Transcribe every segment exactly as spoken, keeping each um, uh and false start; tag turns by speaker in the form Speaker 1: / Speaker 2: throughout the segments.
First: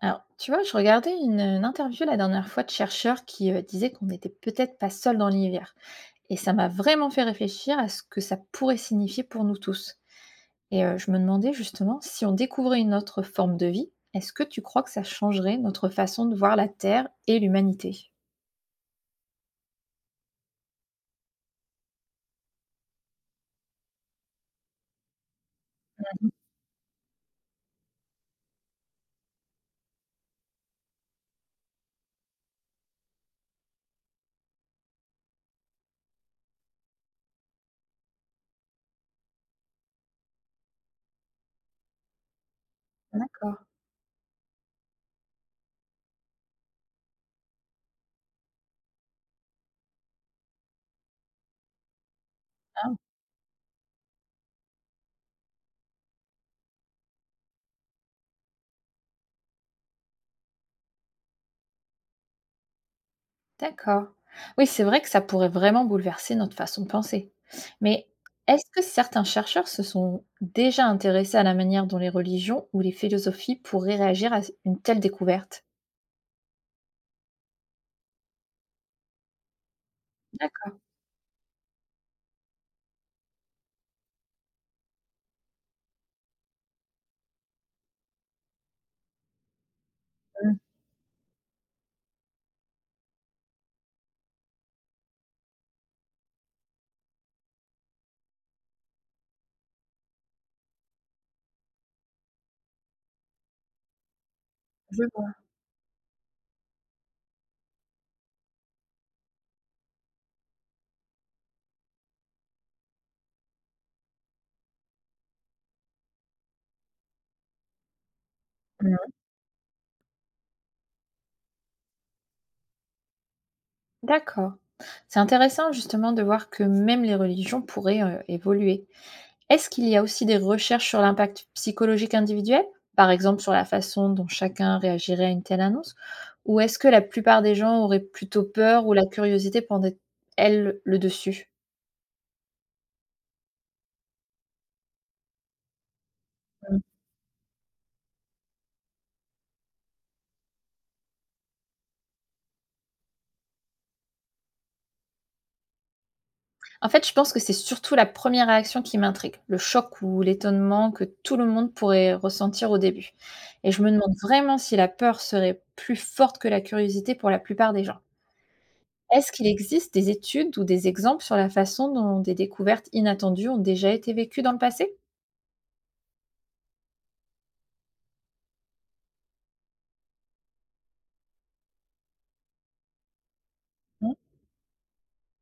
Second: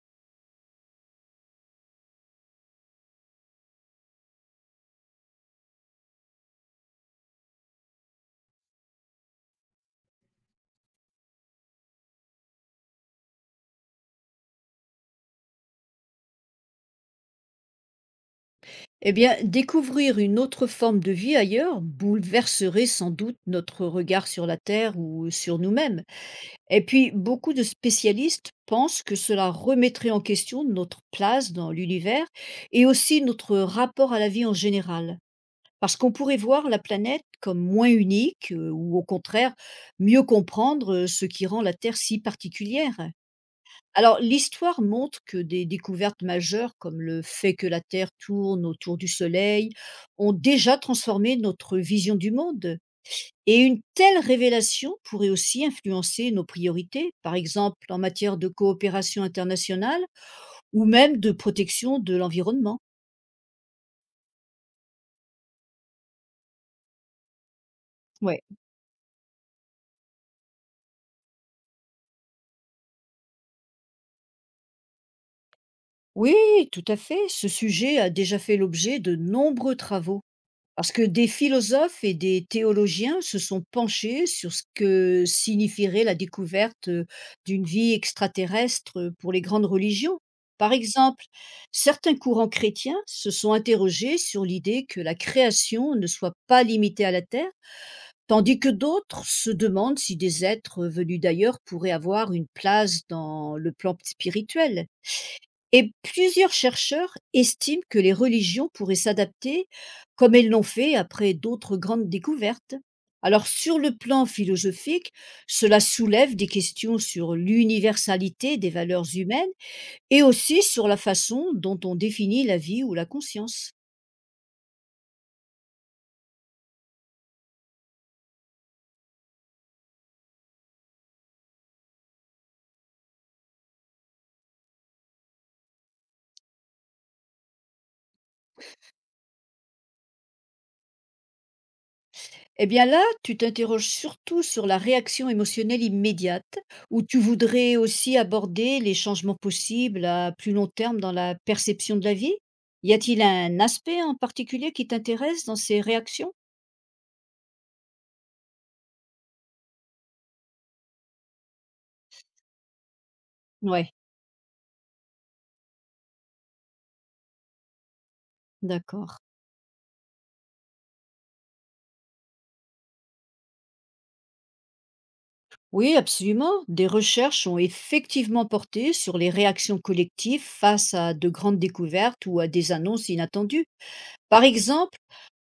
Speaker 1: Alors, tu vois, je regardais une, une interview la dernière fois de chercheurs qui euh, disaient qu'on n'était peut-être pas seul dans l'univers. Et ça m'a vraiment fait réfléchir à ce que ça pourrait signifier pour nous tous. Et euh, je me demandais justement, si on découvrait une autre forme de vie, est-ce que tu crois que ça changerait notre façon de voir la Terre et l'humanité?
Speaker 2: Eh bien, découvrir une autre forme de vie ailleurs bouleverserait sans doute notre regard sur la Terre ou sur nous-mêmes. Et puis, beaucoup de spécialistes pensent que cela remettrait en question notre place dans l'univers et aussi notre rapport à la vie en général. Parce qu'on pourrait voir la planète comme moins unique euh, ou au contraire mieux comprendre euh, ce qui rend la Terre si particulière.
Speaker 1: D'accord.
Speaker 2: Alors, l'histoire montre que des découvertes majeures, comme le fait que la Terre tourne autour du Soleil, ont déjà transformé notre vision du monde. Et une telle révélation pourrait aussi influencer nos priorités, par exemple en matière de coopération internationale ou même de protection de l'environnement.
Speaker 1: D'accord. Oui, c'est vrai que ça pourrait vraiment bouleverser notre façon de penser. Mais
Speaker 2: Ouais.
Speaker 1: est-ce que certains chercheurs se sont déjà intéressés à la manière dont les religions ou les philosophies pourraient réagir à une telle découverte?
Speaker 2: Oui, tout à fait. Ce sujet a déjà fait l'objet de nombreux travaux.
Speaker 1: D'accord.
Speaker 2: Parce que des philosophes et des théologiens se sont penchés sur ce que signifierait la découverte euh, d'une vie extraterrestre euh, pour les grandes religions.
Speaker 1: Mm,
Speaker 2: Par exemple, certains courants chrétiens se sont interrogés sur l'idée que la création ne soit pas limitée à la Terre, tandis que d'autres se demandent si des êtres venus d'ailleurs pourraient avoir une place dans le plan spirituel.
Speaker 1: je vois.
Speaker 2: Et plusieurs chercheurs estiment que les religions pourraient s'adapter, comme elles l'ont fait après d'autres grandes découvertes. Alors sur le plan philosophique, cela soulève des questions sur l'universalité des valeurs
Speaker 1: Mm.
Speaker 2: humaines et aussi sur la façon dont on définit la vie ou la conscience.
Speaker 1: D'accord. C'est intéressant justement de voir que même les religions pourraient euh, évoluer. Est-ce qu'il y a aussi des recherches sur l'impact psychologique individuel? Par exemple, sur la façon dont chacun réagirait à une telle annonce? Ou est-ce que la plupart des gens auraient plutôt peur, ou la curiosité prendrait, elle, le dessus?
Speaker 2: Eh bien là, tu t'interroges surtout sur la réaction émotionnelle immédiate,
Speaker 1: Mmh.
Speaker 2: où tu voudrais aussi aborder les changements possibles à plus long terme dans la perception de la vie. Y a-t-il un aspect en particulier qui t'intéresse dans ces réactions?
Speaker 1: En fait, je pense que c'est surtout la première réaction qui m'intrigue, le choc ou l'étonnement que tout le monde pourrait ressentir au début. Et je me
Speaker 2: Ouais,
Speaker 1: demande vraiment si la peur serait plus forte que la curiosité pour la plupart des gens.
Speaker 2: d'accord.
Speaker 1: Est-ce qu'il existe des études ou des exemples sur la façon dont des découvertes inattendues ont déjà été vécues dans le passé?
Speaker 2: Oui, absolument. Des recherches ont effectivement porté sur les réactions collectives face à de grandes découvertes ou à des annonces inattendues.
Speaker 1: Mmh.
Speaker 2: Par exemple,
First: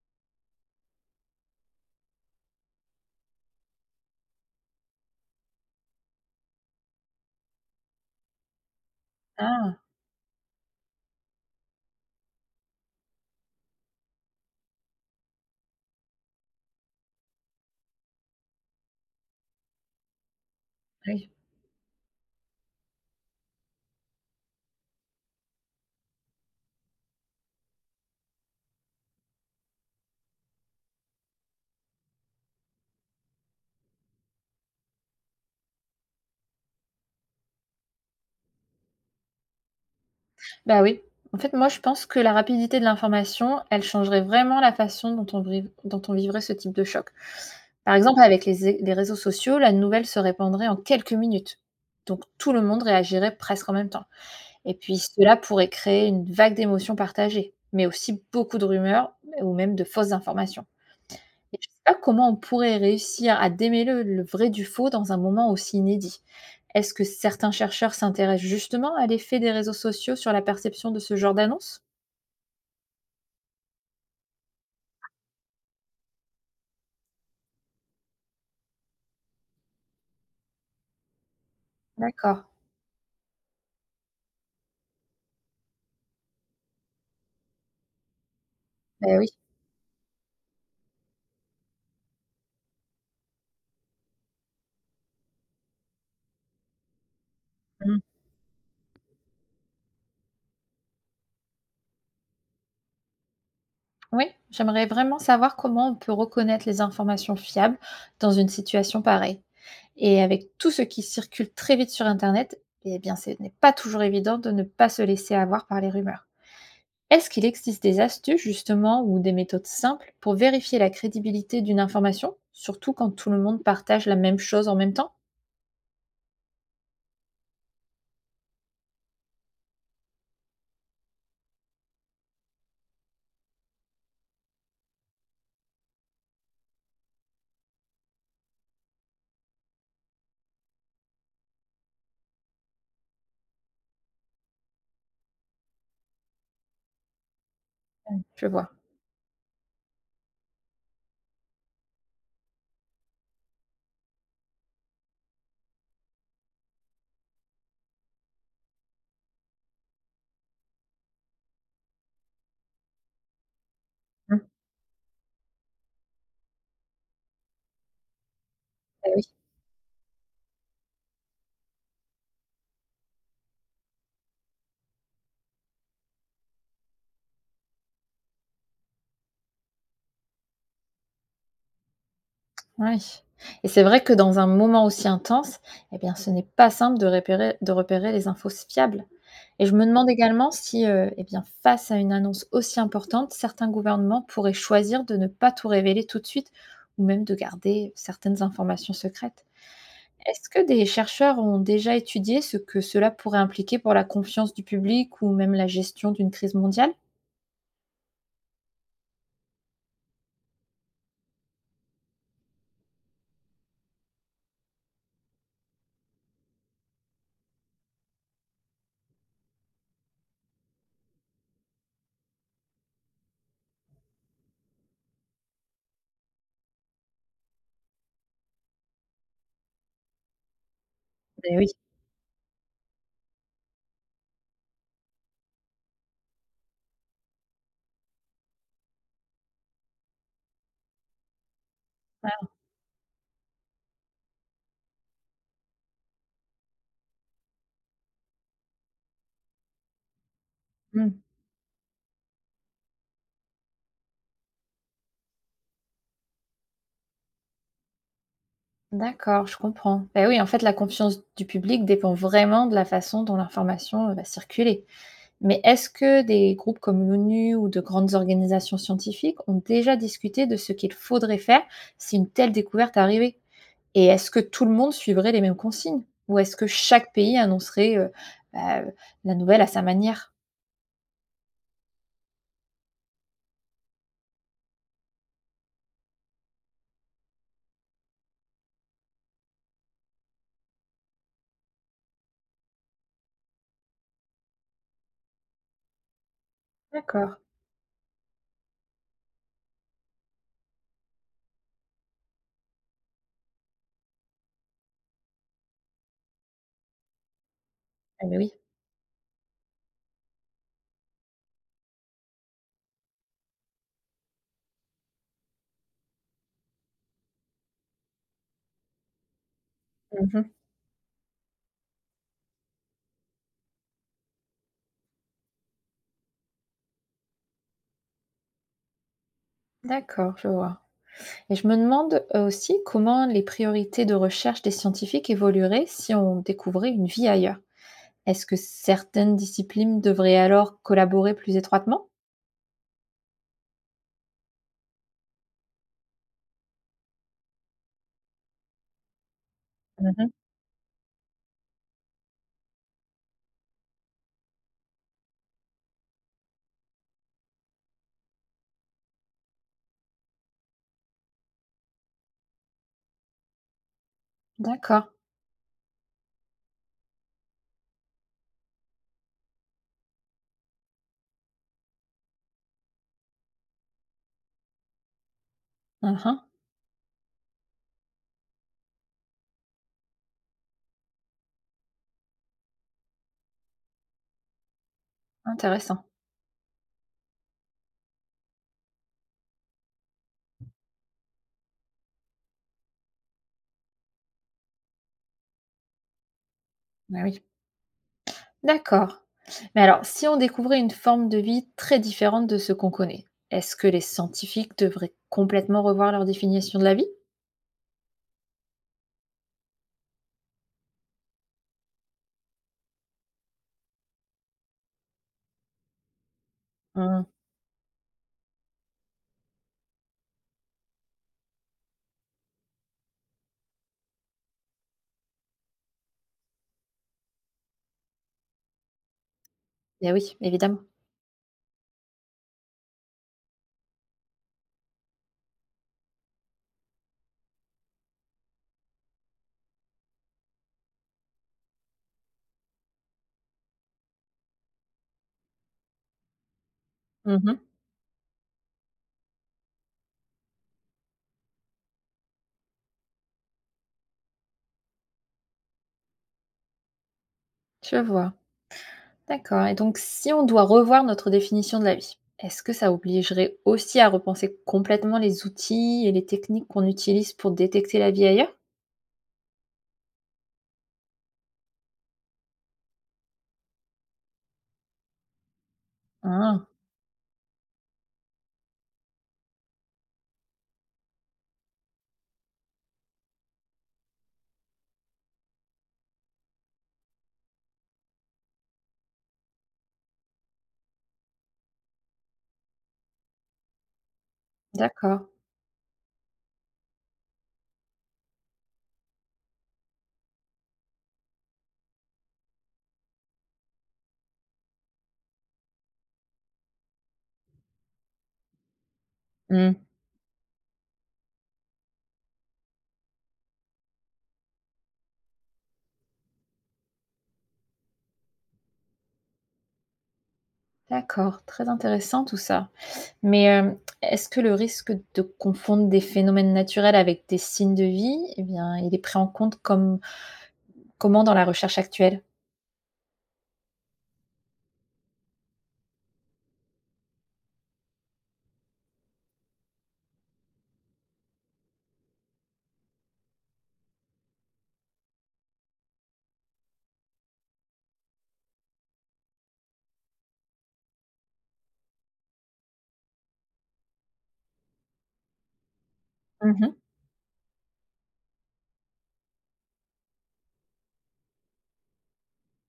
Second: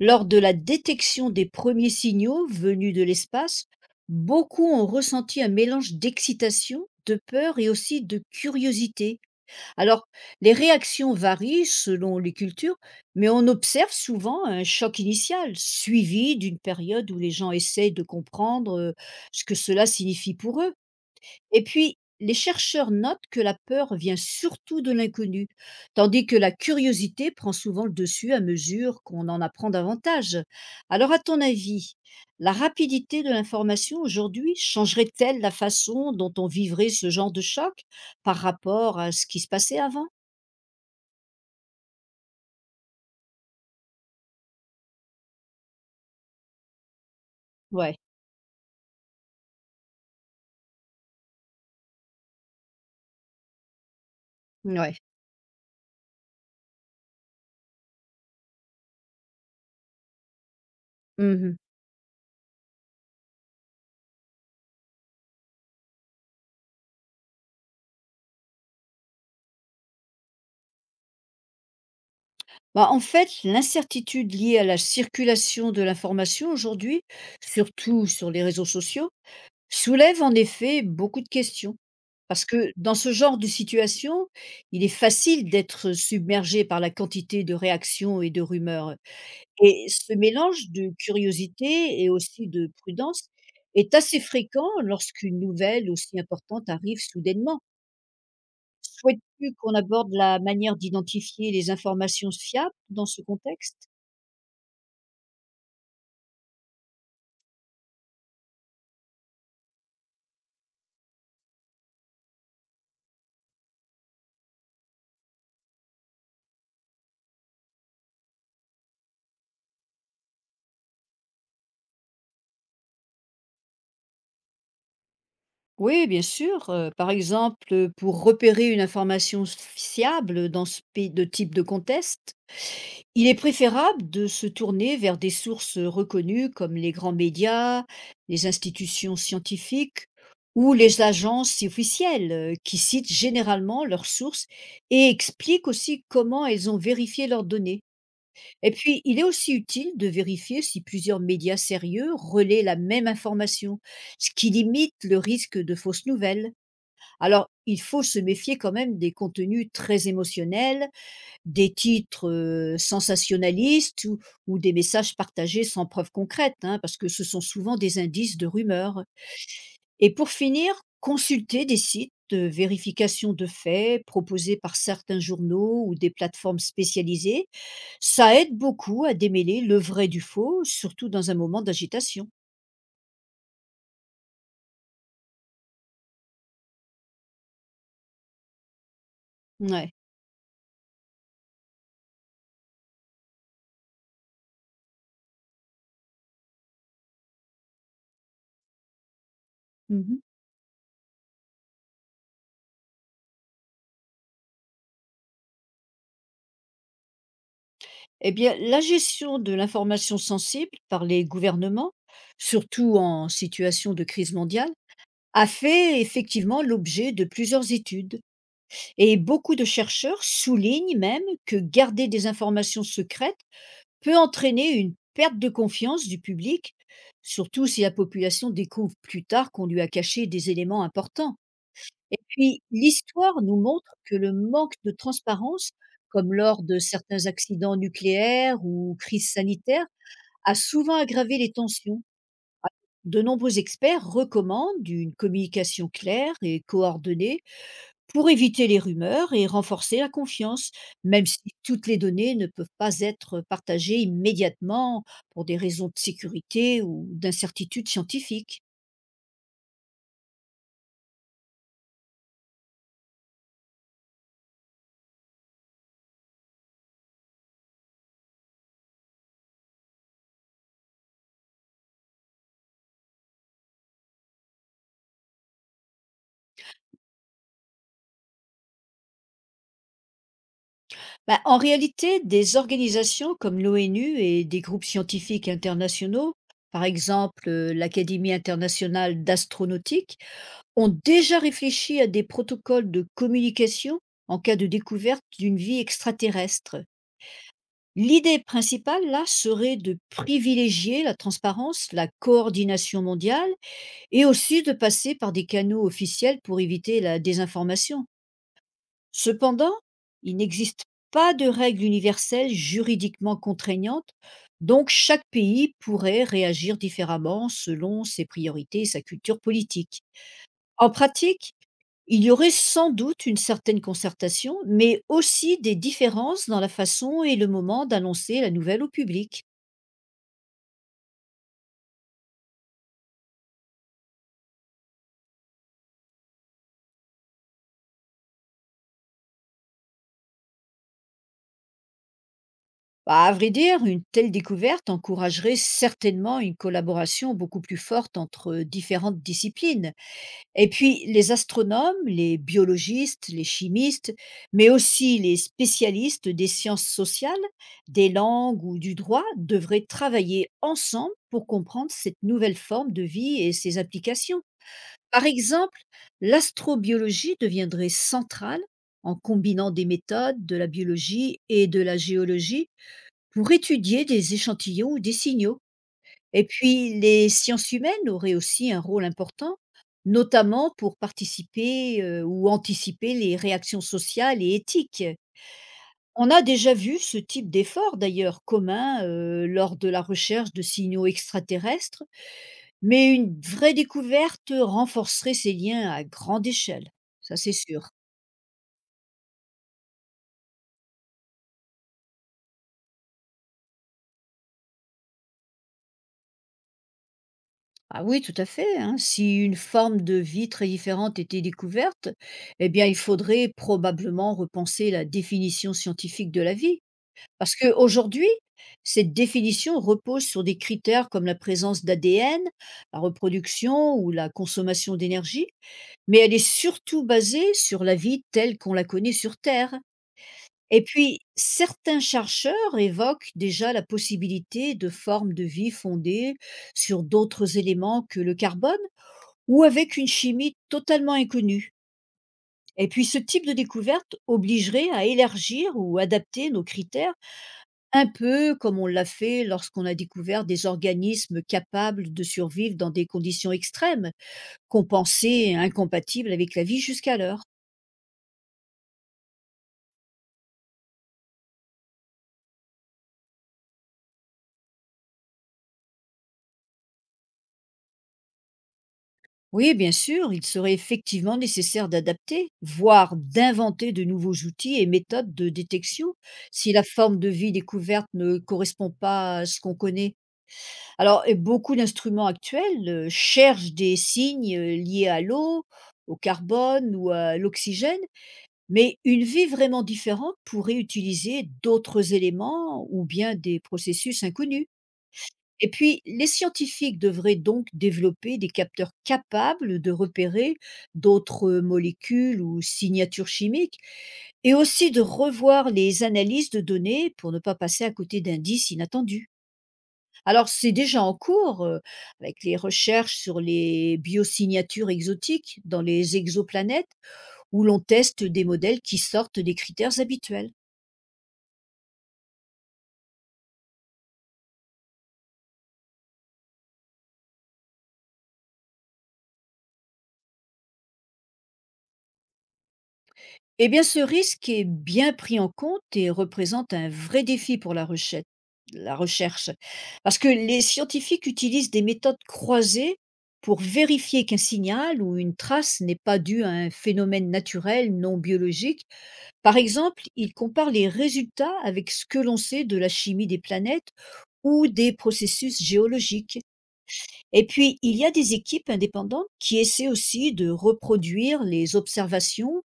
Speaker 2: lors de la détection des premiers signaux venus de l'espace, beaucoup ont ressenti un mélange d'excitation, de peur et aussi de curiosité.
Speaker 1: Ah
Speaker 2: Alors, les réactions varient selon les cultures, mais on observe souvent un choc initial, suivi d'une période où les gens essayent de comprendre euh, ce que cela signifie pour eux.
Speaker 1: oui.
Speaker 2: Et puis, les chercheurs notent que la peur vient surtout de l'inconnu, tandis que la curiosité prend souvent le dessus à mesure qu'on en apprend davantage. Alors, à ton avis, la rapidité de l'information aujourd'hui changerait-elle la façon dont on vivrait ce genre de choc par rapport à ce qui se passait avant?
Speaker 1: Bah oui. En fait, moi, je pense que la rapidité de l'information, elle changerait vraiment la façon dont on briv dont on vivrait ce type de choc.
Speaker 2: Ouais,
Speaker 1: Par exemple, avec les é les réseaux sociaux, la nouvelle se répandrait en quelques minutes. Donc tout le monde réagirait presque en même temps. Et
Speaker 2: ouais.
Speaker 1: puis cela pourrait créer une vague d'émotions partagées, mais aussi beaucoup de rumeurs ou même de fausses informations.
Speaker 2: Mhm.
Speaker 1: Et je ne sais pas comment on pourrait réussir à démêler le vrai du faux dans un moment aussi inédit. Est-ce que certains chercheurs s'intéressent justement à l'effet des réseaux sociaux sur la perception de ce genre d'annonce?
Speaker 2: Bah, en fait, l'incertitude liée à la circulation de l'information aujourd'hui, surtout sur les réseaux sociaux, soulève en effet beaucoup de questions.
Speaker 1: D'accord,
Speaker 2: Parce que dans ce genre de situation, il est facile d'être submergé par la quantité de réactions et de rumeurs.
Speaker 1: beh, oui.
Speaker 2: Et ce mélange de curiosité et aussi de prudence est assez fréquent lorsqu'une nouvelle aussi importante arrive soudainement.
Speaker 1: Mmh.
Speaker 2: Souhaites-tu qu'on aborde la manière d'identifier les informations fiables dans ce contexte?
Speaker 1: Oui, j'aimerais vraiment savoir comment on peut reconnaître les informations fiables dans une situation pareille. Et avec tout ce qui circule très vite sur Internet, eh bien, ce n'est pas toujours évident de ne pas se laisser avoir par les rumeurs. Est-ce qu'il existe des astuces justement ou des méthodes simples pour vérifier la crédibilité d'une information, surtout quand tout le monde partage la même chose en même temps?
Speaker 2: Oui, bien sûr. euh, Par exemple, pour repérer une information fiable dans ce pays de type de contexte, il est préférable de se tourner vers des sources reconnues comme les grands médias, les institutions scientifiques ou les agences officielles euh, qui citent généralement leurs sources et expliquent aussi comment elles ont vérifié leurs données.
Speaker 1: Je
Speaker 2: Et
Speaker 1: vois.
Speaker 2: puis, il est aussi utile de vérifier si plusieurs médias sérieux relaient la même information, ce qui limite le risque de fausses nouvelles. Alors, il faut se méfier quand même des contenus très émotionnels, des titres, heu, sensationnalistes ou
Speaker 1: Mmh.
Speaker 2: ou des messages partagés sans preuve concrète, hein, parce que ce sont souvent des indices de rumeurs.
Speaker 1: Bah oui.
Speaker 2: Et pour finir, consulter des sites de vérification de faits proposés par certains journaux ou des plateformes spécialisées. Ça aide beaucoup à démêler le vrai du faux, surtout dans un moment d'agitation.
Speaker 1: Oui. Et c'est vrai que dans un moment aussi intense, eh bien, ce n'est pas simple de repérer, de repérer les infos fiables. Et je me
Speaker 2: Ouais.
Speaker 1: demande également si, euh, eh bien, face à une annonce aussi importante, certains gouvernements pourraient choisir de ne pas tout révéler tout de suite ou même de garder certaines informations secrètes.
Speaker 2: Mmh.
Speaker 1: Est-ce que des chercheurs ont déjà étudié ce que cela pourrait impliquer pour la confiance du public ou même la gestion d'une crise mondiale?
Speaker 2: Eh bien, la gestion de l'information sensible par les gouvernements, surtout en situation de crise mondiale, a fait effectivement l'objet de plusieurs études, et beaucoup de chercheurs soulignent même que garder des informations secrètes peut entraîner une perte de confiance du public, surtout si la population découvre plus tard qu'on lui a caché des éléments importants.
Speaker 1: Ben oui.
Speaker 2: Et puis, l'histoire nous montre que le manque de transparence, comme lors de certains accidents nucléaires ou crises sanitaires, a souvent aggravé les tensions. De nombreux experts recommandent une communication claire et coordonnée pour éviter les rumeurs et renforcer la confiance,
Speaker 1: Hmm.
Speaker 2: même si toutes les données ne peuvent pas être partagées immédiatement pour des raisons de sécurité ou d'incertitude scientifique.
Speaker 1: D'accord, je comprends. Ben oui, en fait, la confiance du public dépend vraiment de la façon dont l'information euh, va circuler. Mais est-ce que des groupes comme l'O N U ou de grandes organisations scientifiques ont déjà discuté de ce qu'il faudrait faire si une telle découverte arrivait? Et est-ce que tout le monde suivrait les mêmes consignes? Ou est-ce que chaque pays annoncerait euh, bah, la nouvelle à sa manière?
Speaker 2: Bah, en réalité, des organisations comme l'O N U et des groupes scientifiques internationaux, par exemple euh, l'Académie internationale d'astronautique, ont déjà réfléchi à des protocoles de communication en cas de découverte d'une vie extraterrestre.
Speaker 1: D'accord.
Speaker 2: L'idée principale, là, serait de privilégier la transparence, la coordination mondiale et aussi de passer par des canaux officiels pour éviter la désinformation.
Speaker 1: Ah beh, oui.
Speaker 2: Cependant, il n'existe pas de règles universelles juridiquement contraignantes, donc chaque pays pourrait réagir différemment selon ses priorités et sa culture politique.
Speaker 1: Mmh.
Speaker 2: En pratique, il y aurait sans doute une certaine concertation, mais aussi des différences dans la façon et le moment d'annoncer la nouvelle au public.
Speaker 1: D'accord, je vois. Et je me demande, heu, aussi comment les priorités de recherche des scientifiques évolueraient si on découvrait une vie ailleurs? Est-ce que certaines disciplines devraient alors collaborer plus étroitement?
Speaker 2: Bah, à vrai dire, une telle découverte encouragerait certainement une collaboration beaucoup plus forte entre différentes disciplines.
Speaker 1: Mmh.
Speaker 2: Et puis, les astronomes, les biologistes, les chimistes, mais aussi les spécialistes des sciences sociales, des langues ou du droit devraient travailler ensemble pour comprendre cette nouvelle forme de vie et ses applications.
Speaker 1: D'accord.
Speaker 2: Par exemple, l'astrobiologie deviendrait centrale en combinant des méthodes de la biologie et de la géologie pour étudier des échantillons ou des signaux.
Speaker 1: Mmh.
Speaker 2: Et puis, les sciences humaines auraient aussi un rôle important, notamment pour participer euh, ou anticiper les réactions sociales et éthiques.
Speaker 1: Intéressant.
Speaker 2: On a déjà vu ce type d'effort, d'ailleurs, commun euh, lors de la recherche de signaux extraterrestres, mais une vraie découverte renforcerait ces liens à grande échelle,
Speaker 1: Ah
Speaker 2: ça
Speaker 1: oui.
Speaker 2: c'est sûr.
Speaker 1: D'accord. Mais alors si on découvrait une forme de vie très différente de ce qu'on connaît, est-ce que les scientifiques devraient complètement revoir leur définition de la vie?
Speaker 2: Ah oui, tout à fait, hein. Si une forme de vie très différente était découverte, eh bien, il faudrait probablement repenser la définition scientifique de la vie.
Speaker 1: Mmh.
Speaker 2: Parce qu'aujourd'hui, cette définition repose sur des critères comme la présence d'A D N, la reproduction ou la consommation d'énergie, mais elle est surtout basée sur la vie telle qu'on la connaît sur Terre.
Speaker 1: Beh, oui, évidemment.
Speaker 2: Et puis, certains chercheurs évoquent déjà la possibilité de formes de vie fondées sur d'autres éléments que le carbone ou avec une chimie totalement inconnue. Et puis ce type de découverte obligerait à élargir ou adapter nos critères,
Speaker 1: Mmh.
Speaker 2: un peu comme on l'a fait lorsqu'on a découvert des organismes capables de survivre dans des conditions extrêmes, qu'on pensait incompatibles avec la vie jusqu'alors.
Speaker 1: Je vois. D'accord. Et donc si on doit revoir notre définition de la vie, est-ce que ça obligerait aussi à repenser complètement les outils et les techniques qu'on utilise pour détecter la vie ailleurs?
Speaker 2: Oui, bien sûr, il serait effectivement nécessaire d'adapter, voire d'inventer de nouveaux outils et méthodes de détection
Speaker 1: Ah,
Speaker 2: si la forme de vie découverte ne correspond pas à ce qu'on connaît. Alors et beaucoup d'instruments actuels, heu, cherchent des signes, heu, liés à l'eau, au carbone ou à l'oxygène, mais une vie vraiment différente pourrait utiliser d'autres éléments ou bien des processus inconnus.
Speaker 1: d'accord.
Speaker 2: Et puis, les scientifiques devraient donc développer des capteurs capables de repérer d'autres, molécules ou signatures chimiques, et aussi de revoir les analyses de données pour ne pas passer à côté d'indices inattendus.
Speaker 1: Mmh.
Speaker 2: Alors, c'est déjà en cours, heu, avec les recherches sur les biosignatures exotiques dans les exoplanètes, où l'on teste des modèles qui sortent des critères habituels.
Speaker 1: D'accord, très intéressant tout ça. Mais, hem, est-ce que le risque de confondre des phénomènes naturels avec des signes de vie, eh bien, il est pris en compte comme comment dans la recherche actuelle?
Speaker 2: Eh bien, ce risque est bien pris en compte et représente un vrai défi pour la rechet la recherche. Parce que les scientifiques utilisent des méthodes croisées pour vérifier qu'un signal ou une trace n'est pas due à un phénomène naturel non biologique. Par exemple, il compare les résultats avec ce que l'on sait de la chimie des planètes ou des processus géologiques.
Speaker 1: Mmh.
Speaker 2: Et puis, il y a des équipes indépendantes qui essaient aussi de reproduire les observations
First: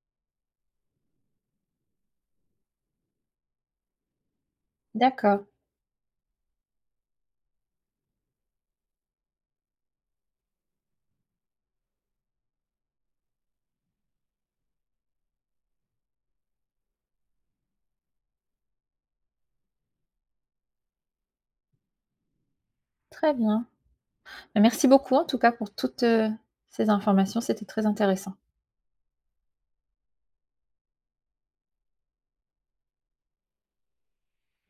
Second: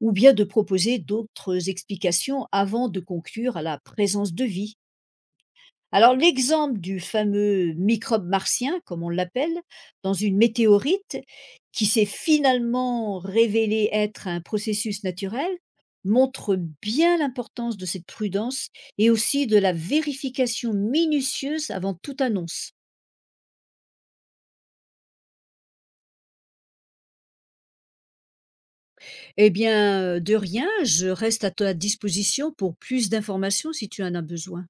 Speaker 2: ou bien de proposer d'autres explications avant de conclure à la présence de vie.
Speaker 1: D'accord,
Speaker 2: Alors l'exemple du fameux microbe martien, comme on l'appelle, dans une météorite, qui s'est finalement révélé être un processus naturel, montre bien l'importance de cette prudence et aussi de la vérification minutieuse avant toute annonce.
Speaker 1: très bien. Bah, merci beaucoup en tout cas pour toutes, heu, ces informations, c'était très intéressant.
Speaker 2: Eh bien, de rien, je reste à ta disposition pour plus d'informations si tu en as besoin.